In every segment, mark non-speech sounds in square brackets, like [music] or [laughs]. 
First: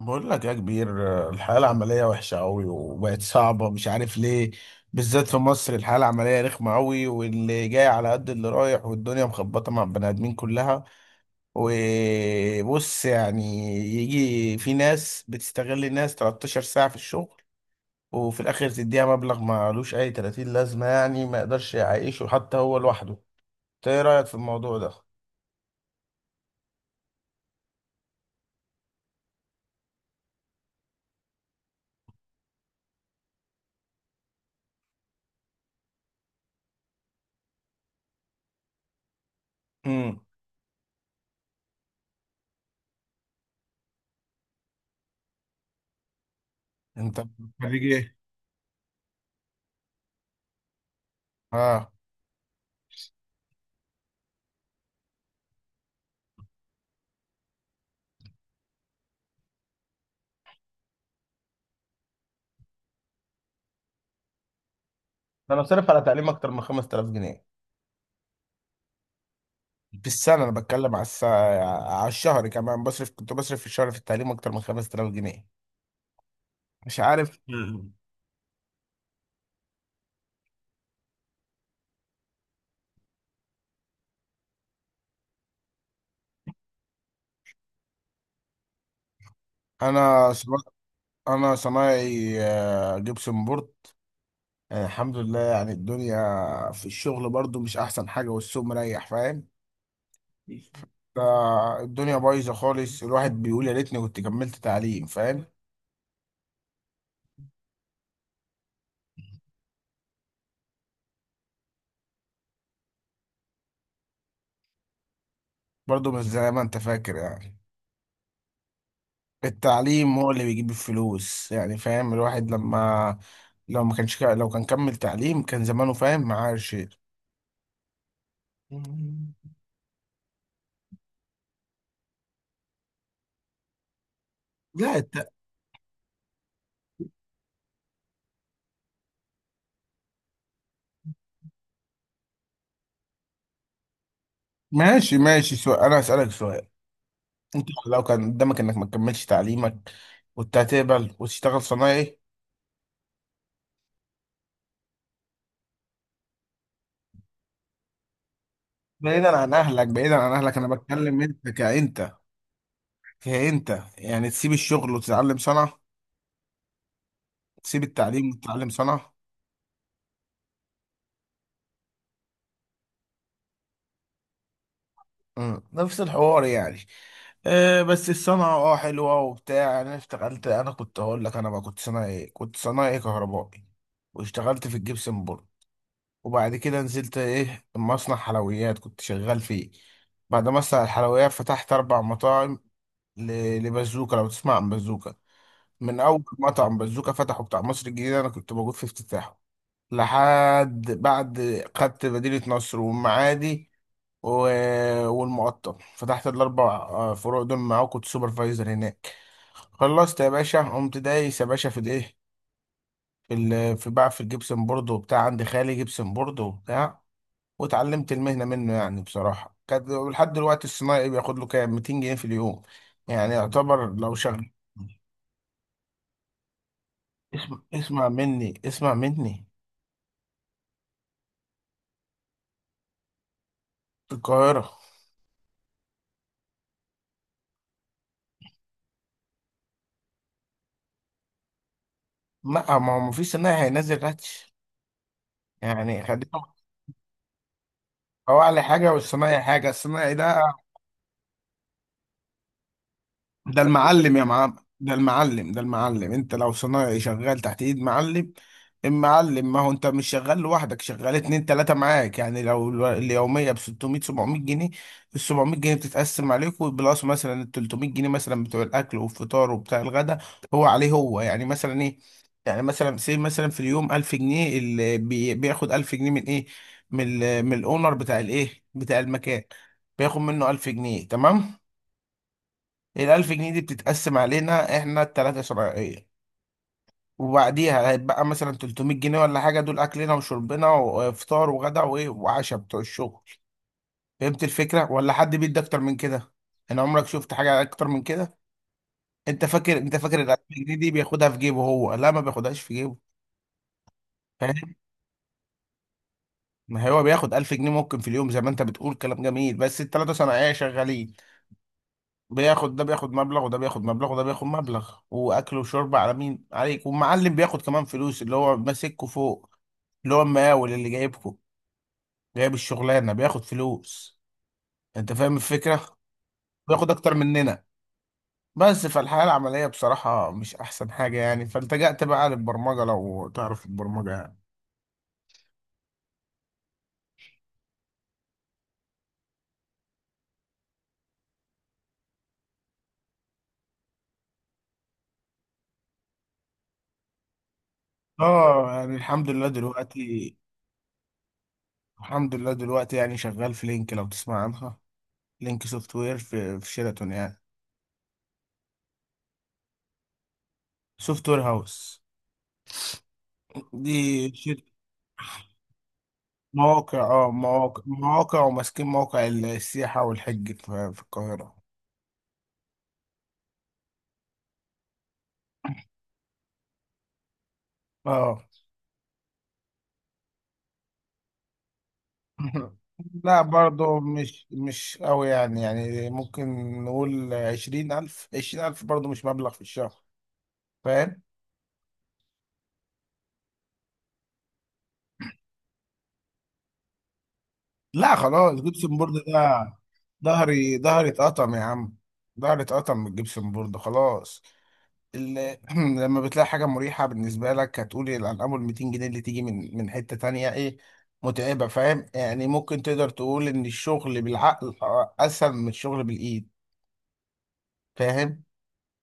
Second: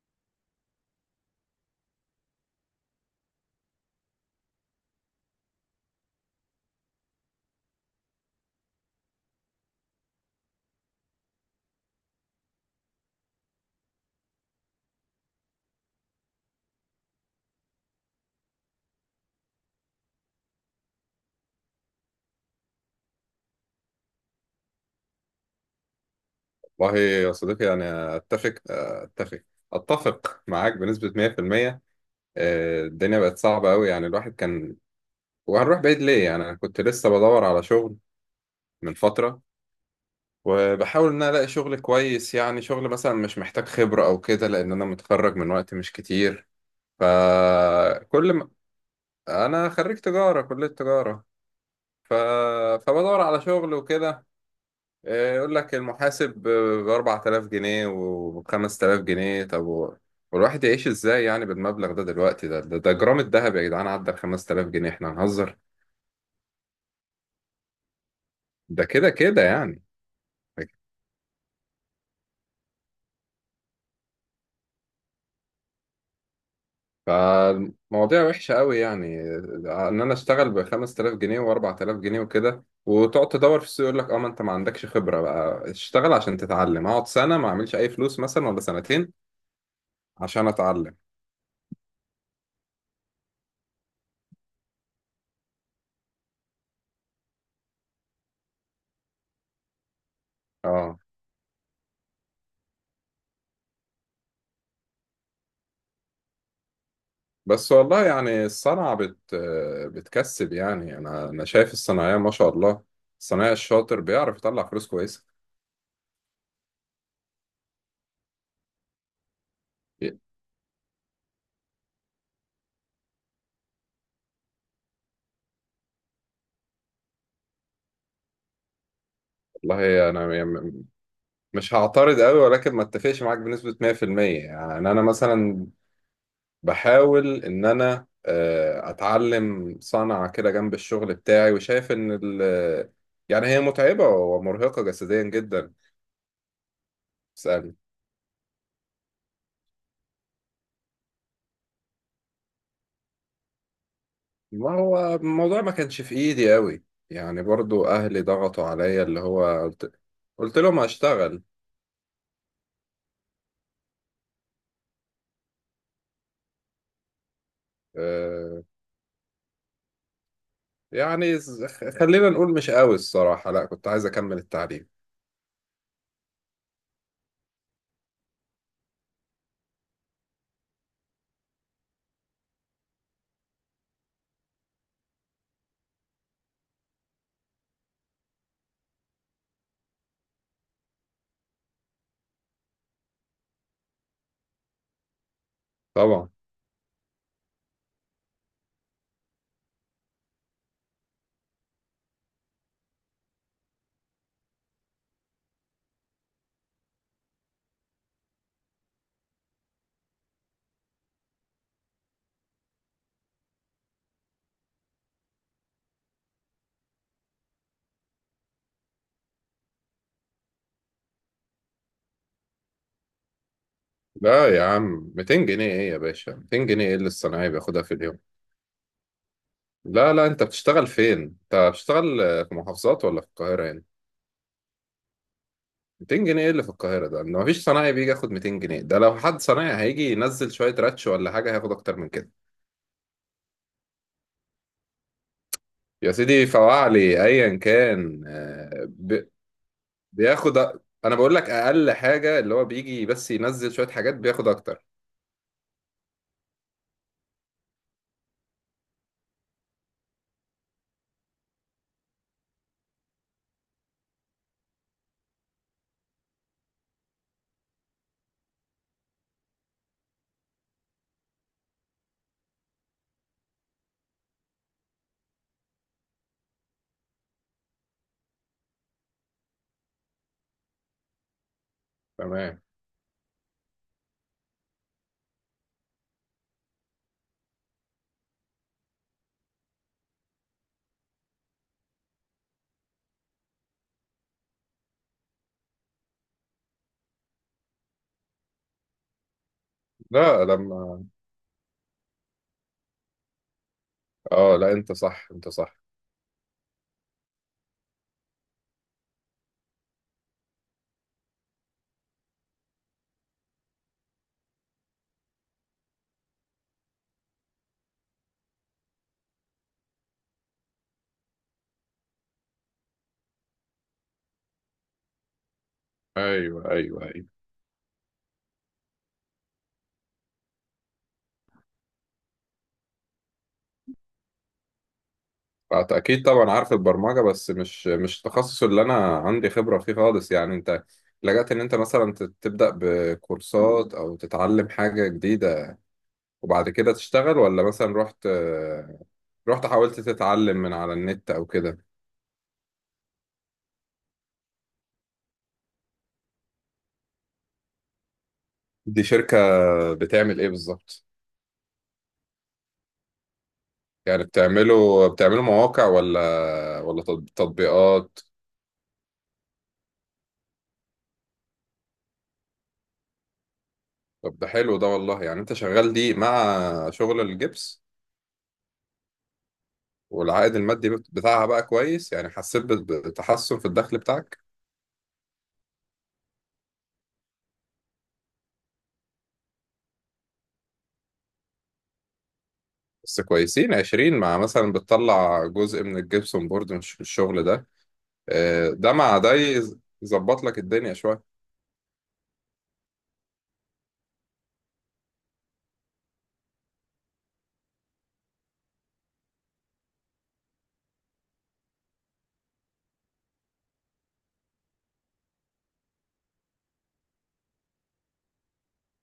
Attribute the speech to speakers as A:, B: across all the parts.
A: بقول لك يا كبير، الحياة العملية وحشة أوي وبقت صعبة، مش عارف ليه. بالذات في مصر الحياة العملية رخمة أوي، واللي جاي على قد اللي رايح، والدنيا مخبطة مع البني آدمين كلها. وبص يعني، يجي في ناس بتستغل الناس 13 ساعة في الشغل، وفي الآخر تديها مبلغ مالوش أي 30 لازمة، يعني ما يقدرش يعيشه حتى هو لوحده. إنت إيه رأيك في الموضوع ده؟
B: والله يا صديقي، أنا أتفق معاك بنسبة 100%. آه، الدنيا بقت صعبة أوي. يعني الواحد كان وهنروح بعيد ليه؟ يعني أنا كنت لسه بدور على شغل من فترة،
A: امم.
B: وبحاول إن أنا ألاقي شغل كويس، يعني شغل مثلا مش محتاج خبرة أو كده، لأن أنا متخرج من وقت مش كتير.
A: أنت خريج ايه؟
B: فكل ما أنا خريج تجارة، كلية تجارة.
A: آه.
B: ف... فبدور على شغل وكده. آه، يقول لك المحاسب ب 4000 جنيه و 5000 جنيه. والواحد يعيش ازاي يعني بالمبلغ ده؟ دلوقتي ده جرام الذهب يا جدعان عدى ال 5000 جنيه، احنا هنهزر؟
A: أنا صرف على تعليم أكتر من 5000 جنيه
B: ده كده كده يعني.
A: في السنة. أنا بتكلم على الساعة، على الشهر كمان. كنت بصرف في الشهر في التعليم أكتر من 5000 جنيه. مش عارف.
B: فالمواضيع وحشة قوي، يعني ان انا اشتغل ب 5000 جنيه و 4000 جنيه وكده، وتقعد تدور في السوق يقول لك اه ما انت ما عندكش خبرة، بقى اشتغل عشان تتعلم، اقعد سنة ما اعملش اي فلوس مثلا ولا سنتين
A: أنا
B: عشان
A: صنا...
B: اتعلم.
A: أنا صنايعي، جبسن بورد. الحمد لله. يعني الدنيا في الشغل برضو مش أحسن حاجة، والسوق مريح، فاهم؟
B: اه
A: ده الدنيا بايظة خالص، الواحد بيقول يا ريتني كنت كملت تعليم، فاهم؟
B: بس والله، يعني الصنعة بتكسب. يعني أنا شايف الصناعية ما شاء الله، الصنايعي الشاطر بيعرف يطلع فلوس كويسة.
A: برضو مش زي ما أنت فاكر يعني. التعليم هو اللي بيجيب الفلوس يعني، فاهم؟ الواحد لما لو ما كانش لو كان كمل تعليم كان زمانه فاهم معاه شيء.
B: والله أنا مش هعترض قوي، ولكن ما اتفقش معاك بنسبة 100%. يعني
A: لا
B: أنا
A: الت...
B: مثلا بحاول إن أنا، آه، أتعلم صنعة كده جنب الشغل بتاعي، وشايف إن يعني هي متعبة ومرهقة
A: ماشي
B: جسديا
A: ماشي،
B: جدا.
A: سؤال انا هسألك سؤال: انت لو كان قدامك انك ما تكملش تعليمك كنت هتقبل وتشتغل صنايعي؟
B: ما هو الموضوع ما كانش في ايدي قوي، يعني برضو اهلي ضغطوا عليا، اللي
A: بعيدا عن
B: هو
A: اهلك، بعيدا عن اهلك،
B: قلت
A: انا
B: لهم
A: بتكلم
B: هشتغل.
A: انت كأنت يعني تسيب الشغل وتتعلم صنعة، تسيب التعليم
B: آه،
A: وتتعلم صنعة.
B: يعني ز- خلينا نقول مش قوي الصراحة، لا كنت عايز اكمل التعليم.
A: مم. نفس الحوار يعني. آه، بس الصنعة حلوة وبتاع. انا كنت هقول لك انا بقى كنت صنايعي، كهربائي، واشتغلت في الجبسن بورد، وبعد كده نزلت مصنع حلويات كنت شغال فيه. بعد مصنع الحلويات فتحت 4 مطاعم، لبازوكا، لو تسمع عن بازوكا. من اول
B: طبعا.
A: مطعم بازوكا فتحه بتاع مصر الجديدة انا كنت موجود في افتتاحه، لحد بعد خدت مدينة نصر والمعادي والمعطل، فتحت الاربع فروع دول معاه، كنت سوبرفايزر هناك. خلصت يا باشا، قمت دايس يا باشا في الايه في ال- في بقى في الجبسن بورد وبتاع. عندي خالي جبسن بورد وبتاع واتعلمت المهنه منه يعني. بصراحه كانت لحد دلوقتي الصنايعي بياخد له كام 200 جنيه في اليوم، يعني يعتبر لو شغل.
B: لا يا عم، 200 جنيه ايه يا باشا؟ 200 جنيه ايه اللي الصنايعي
A: اسمع
B: بياخدها في
A: اسمع
B: اليوم؟
A: مني، اسمع مني.
B: لا لا، انت بتشتغل فين؟ انت بتشتغل، آه، في محافظات ولا في القاهرة يعني؟
A: في القاهرة.
B: 200 جنيه ايه اللي في القاهرة ده؟ ان مفيش صنايعي بيجي ياخد 200 جنيه. ده لو حد صنايعي هيجي ينزل شوية راتش ولا حاجة هياخد اكتر من كده.
A: لا، ما هو مفيش صنايعي هينزل راتش يعني،
B: يا سيدي
A: خليهم.
B: فواعلي ايا كان،
A: هو أعلى حاجة، والصنايعي حاجة، الصنايعي ده
B: بياخد أ- انا بقول لك اقل حاجه، اللي هو بيجي بس
A: ده
B: ينزل شويه حاجات
A: المعلم يا
B: بياخد
A: معلم،
B: اكتر.
A: ده المعلم، ده المعلم. انت لو صنايعي شغال تحت ايد معلم، المعلم، ما هو انت مش شغال لوحدك، شغال اتنين تلاتة معاك. يعني لو اليومية ب 600 700 جنيه، ال 700 جنيه بتتقسم عليكوا، بلس مثلا ال 300 جنيه مثلا بتوع الاكل والفطار وبتاع الغدا هو عليه هو. يعني مثلا ايه، يعني مثلا سي مثلا في اليوم 1000 جنيه، اللي بياخد 1000 جنيه من ايه؟ من من الاونر بتاع بتاع المكان، بياخد منه 1000 جنيه، تمام.
B: تمام.
A: ال1000 جنيه دي بتتقسم علينا إحنا التلاتة شرعية، وبعديها هيتبقى مثلا 300 جنيه ولا حاجة، دول أكلنا وشربنا وفطار وغدا وإيه وعشاء بتوع الشغل. فهمت الفكرة؟ ولا حد بيدي أكتر من كده؟ أنا عمرك شفت حاجة أكتر من كده؟ أنت فاكر، أنت فاكر الألف
B: لا
A: جنيه دي
B: لما
A: بياخدها في جيبه هو؟ لا، ما بياخدهاش في جيبه،
B: اه لا،
A: فاهم؟
B: انت صح انت صح.
A: ما هو بياخد 1000 جنيه ممكن في اليوم زي ما أنت بتقول، كلام جميل، بس التلاتة صناعية شغالين. بياخد ده بياخد مبلغ، وده بياخد مبلغ، وده بياخد مبلغ، واكل وشرب على مين؟ عليك. والمعلم بياخد كمان فلوس، اللي هو ماسككوا فوق، اللي هو المقاول اللي جايبكوا، جايب الشغلانه، بياخد فلوس. انت فاهم الفكره؟
B: ايوه
A: بياخد
B: ايوه
A: اكتر
B: ايوه.
A: مننا. بس فالحياه العمليه بصراحه مش احسن حاجه، يعني فالتجأت بقى للبرمجه، لو تعرف البرمجه يعني.
B: اكيد طبعا عارف البرمجه، بس مش التخصص اللي انا عندي خبره فيه خالص. يعني انت لجأت ان انت مثلا تبدأ بكورسات او تتعلم حاجه جديده وبعد كده تشتغل؟ ولا مثلا رحت
A: اه، يعني
B: آه،
A: الحمد لله
B: رحت حاولت
A: دلوقتي،
B: تتعلم من على النت او كده؟
A: الحمد لله دلوقتي، يعني شغال في لينك، لو تسمع عنها. لينك سوفت وير، في شيراتون يعني.
B: دي شركة بتعمل ايه بالظبط؟
A: سوفت وير هاوس
B: يعني
A: دي.
B: بتعملوا مواقع ولا
A: مواقع
B: ولا
A: اه مواقع
B: تطبيقات؟
A: مواقع، وماسكين موقع السياحة والحج في القاهرة.
B: طب ده حلو ده، والله يعني انت شغال دي مع شغل الجبس.
A: اه.
B: والعائد المادي بتاعها بقى كويس يعني؟ حسيت
A: [laughs] لا
B: بتحسن في الدخل
A: برضو
B: بتاعك؟
A: مش قوي، يعني ممكن نقول 20000، 20000 برضو مش مبلغ في الشهر، فاهم؟
B: بس كويسين 20، مع مثلا بتطلع جزء من الجبسون بورد من الشغل ده.
A: لا خلاص،
B: آه، ده
A: جبسن بورد
B: مع ده
A: ده،
B: يظبط لك
A: ظهري
B: الدنيا
A: ظهري
B: شوية.
A: اتقطم يا عم، ظهري اتقطم من الجبسن بورد خلاص. ال- [clears throat] لما بتلاقي حاجة مريحة بالنسبة لك هتقول الأرقام، وال 200 جنيه اللي تيجي من حتة تانية إيه متعبة، فاهم؟ يعني ممكن تقدر تقول إن الشغل بالعقل أسهل من الشغل بالإيد، فاهم؟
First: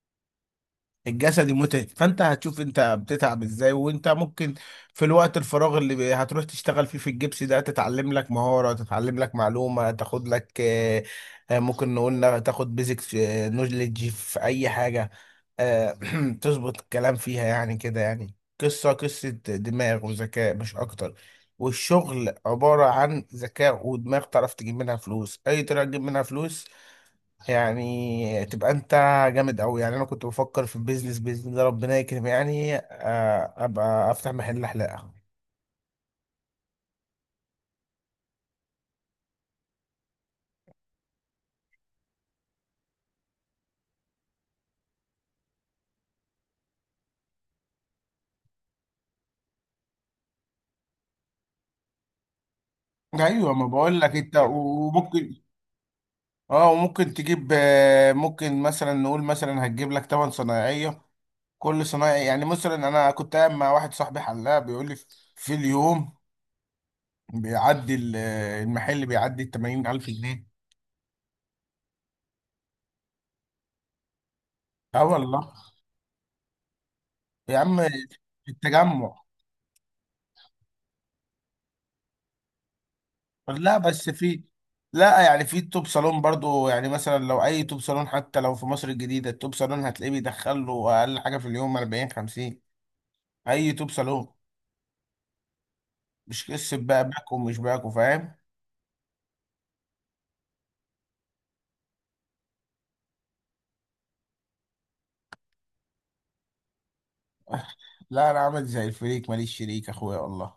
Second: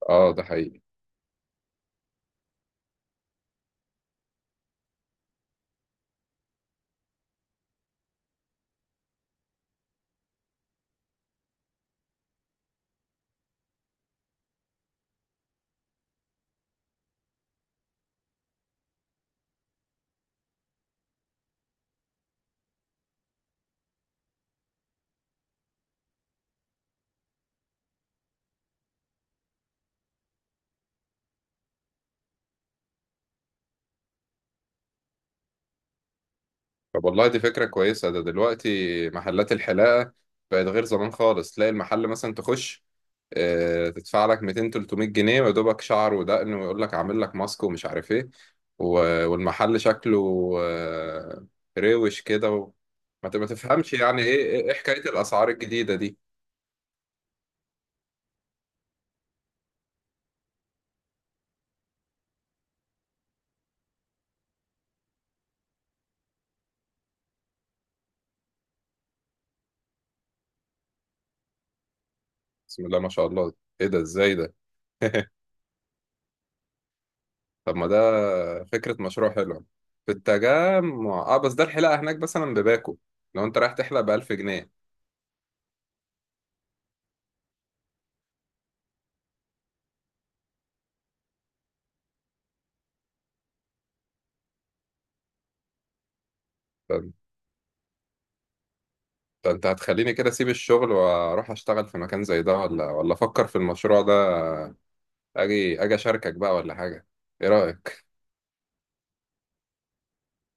B: اه ده حقيقي.
A: الجسدي متعب، فانت هتشوف انت بتتعب ازاي، وانت ممكن في الوقت الفراغ اللي هتروح تشتغل فيه في الجبس ده تتعلم لك مهارة، تتعلم لك معلومة، تاخد لك، ممكن نقول تاخد بيزك نولج في اي حاجة. آه. [clears throat] تظبط الكلام فيها يعني كده، يعني قصة دماغ وذكاء مش اكتر. والشغل عبارة عن ذكاء ودماغ، تعرف تجيب منها فلوس، اي طريقة تجيب منها فلوس، يعني تبقى انت جامد قوي. يعني انا كنت بفكر في البيزنس، باذن الله ربنا يكرم يعني، ابقى افتح محل حلاقه.
B: طب والله دي فكرة كويسة. ده دلوقتي محلات الحلاقة بقت غير زمان خالص، تلاقي المحل مثلا تخش، آه، تدفع لك 200 300 جنيه، ويدوبك شعر ودقن ويقول لك عامل لك ماسك ومش عارف ايه. والمحل شكله، آه، روش كده ما
A: ايوه، ما
B: تفهمش
A: بقول لك
B: يعني
A: انت،
B: ايه ايه إيه حكاية
A: وممكن،
B: الأسعار الجديدة دي؟
A: اه وممكن تجيب، ممكن مثلا نقول مثلا هتجيب لك 8 صنايعيه، كل صنايعي يعني. مثلا انا كنت قاعد مع واحد صاحبي حلاق بيقول لي في اليوم بيعدي المحل بيعدي ال 80000 جنيه.
B: بسم الله ما شاء الله، ايه ده؟ ازاي ده؟
A: اه
B: [laughs]
A: والله يا
B: طب
A: عم.
B: ما ده
A: في
B: فكرة
A: التجمع.
B: مشروع حلوة. في التجمع. اه بس ده الحلاقة هناك مثلا بباكو، لو انت رايح
A: لا،
B: تحلق
A: بس
B: بألف
A: في
B: جنيه
A: لا، يعني في توب صالون برضو يعني، مثلا لو اي توب صالون، حتى لو في مصر الجديدة التوب صالون هتلاقيه بيدخل له اقل حاجة في اليوم 40 50، اي توب صالون، مش قصة بقى باك ومش باك، وفاهم؟
B: ده انت هتخليني كده اسيب الشغل واروح اشتغل في مكان زي ده، ولا افكر في المشروع ده، اجي اشاركك بقى ولا حاجة. ايه رأيك؟
A: لا، انا عامل زي الفريق، ماليش شريك اخويا والله،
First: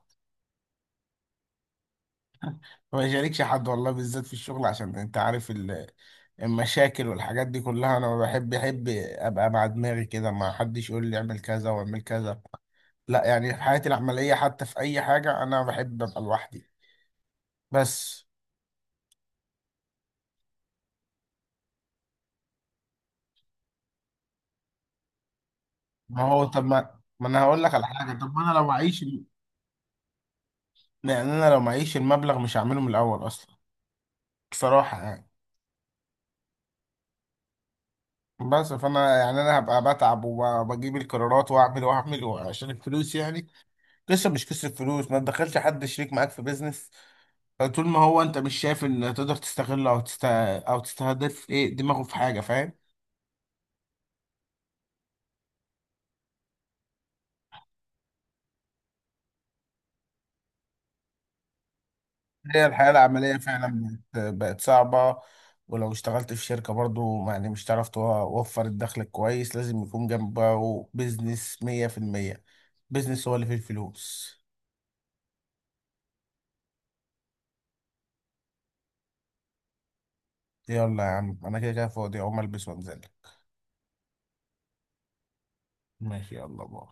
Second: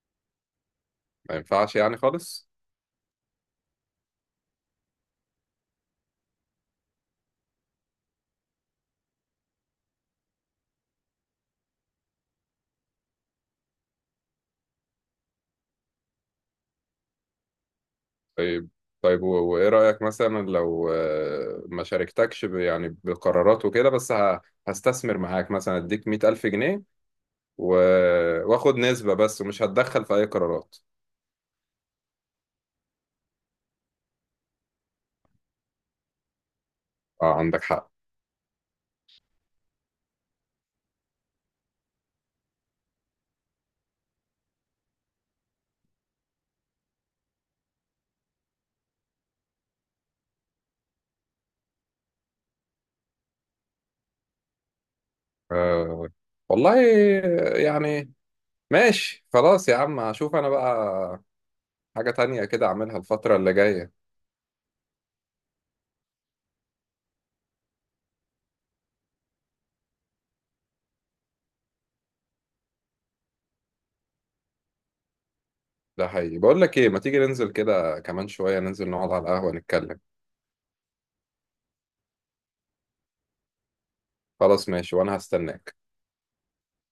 B: ما ينفعش يعني خالص.
A: ما يشاركش حد والله، بالذات في الشغل عشان انت عارف المشاكل والحاجات دي كلها، انا ما بحب، احب ابقى مع دماغي كده، ما حدش يقول لي اعمل كذا واعمل كذا. لا، يعني في حياتي العملية حتى في اي حاجة انا بحب ابقى لوحدي، بس.
B: طيب. طيب، وايه رأيك مثلا لو، آه، ما شاركتكش يعني بقرارات وكده، بس هستثمر معاك، مثلا اديك
A: ما هو،
B: 100000
A: طب
B: جنيه
A: ما انا هقول لك
B: و...
A: على حاجه، طب ما انا لو
B: واخد
A: معيش
B: نسبة بس، ومش هتدخل في اي قرارات.
A: يعني انا لو معيش المبلغ مش هعمله من الاول اصلا، بصراحه يعني.
B: اه عندك حق.
A: بس فانا يعني انا هبقى بتعب وبجيب القرارات، واعمل واعمل عشان الفلوس يعني. قصه، مش قصه فلوس، ما تدخلش حد شريك معاك في بيزنس طول ما هو انت مش شايف ان تقدر تستغله، او تستهدف ايه دماغه في حاجه، فاهم؟
B: آه والله، يعني ماشي خلاص يا عم، هشوف انا بقى حاجة تانية
A: هي
B: كده
A: الحياة
B: اعملها
A: العملية
B: الفترة اللي جاية.
A: فعلا بقت صعبة، ولو اشتغلت في شركة برضو يعني مش هتعرف توفر الدخل الكويس، لازم يكون جنبه بيزنس مية في المية. بيزنس هو اللي فيه الفلوس.
B: ده حقيقي. بقول لك ايه، ما تيجي ننزل كده كمان شوية، ننزل نقعد على القهوة نتكلم.
A: يلا يا عم، أنا كده كده فاضي، أقوم ألبس وأنزل.
B: خلاص ماشي، وانا هستناك.
A: ماشي، يلا باي.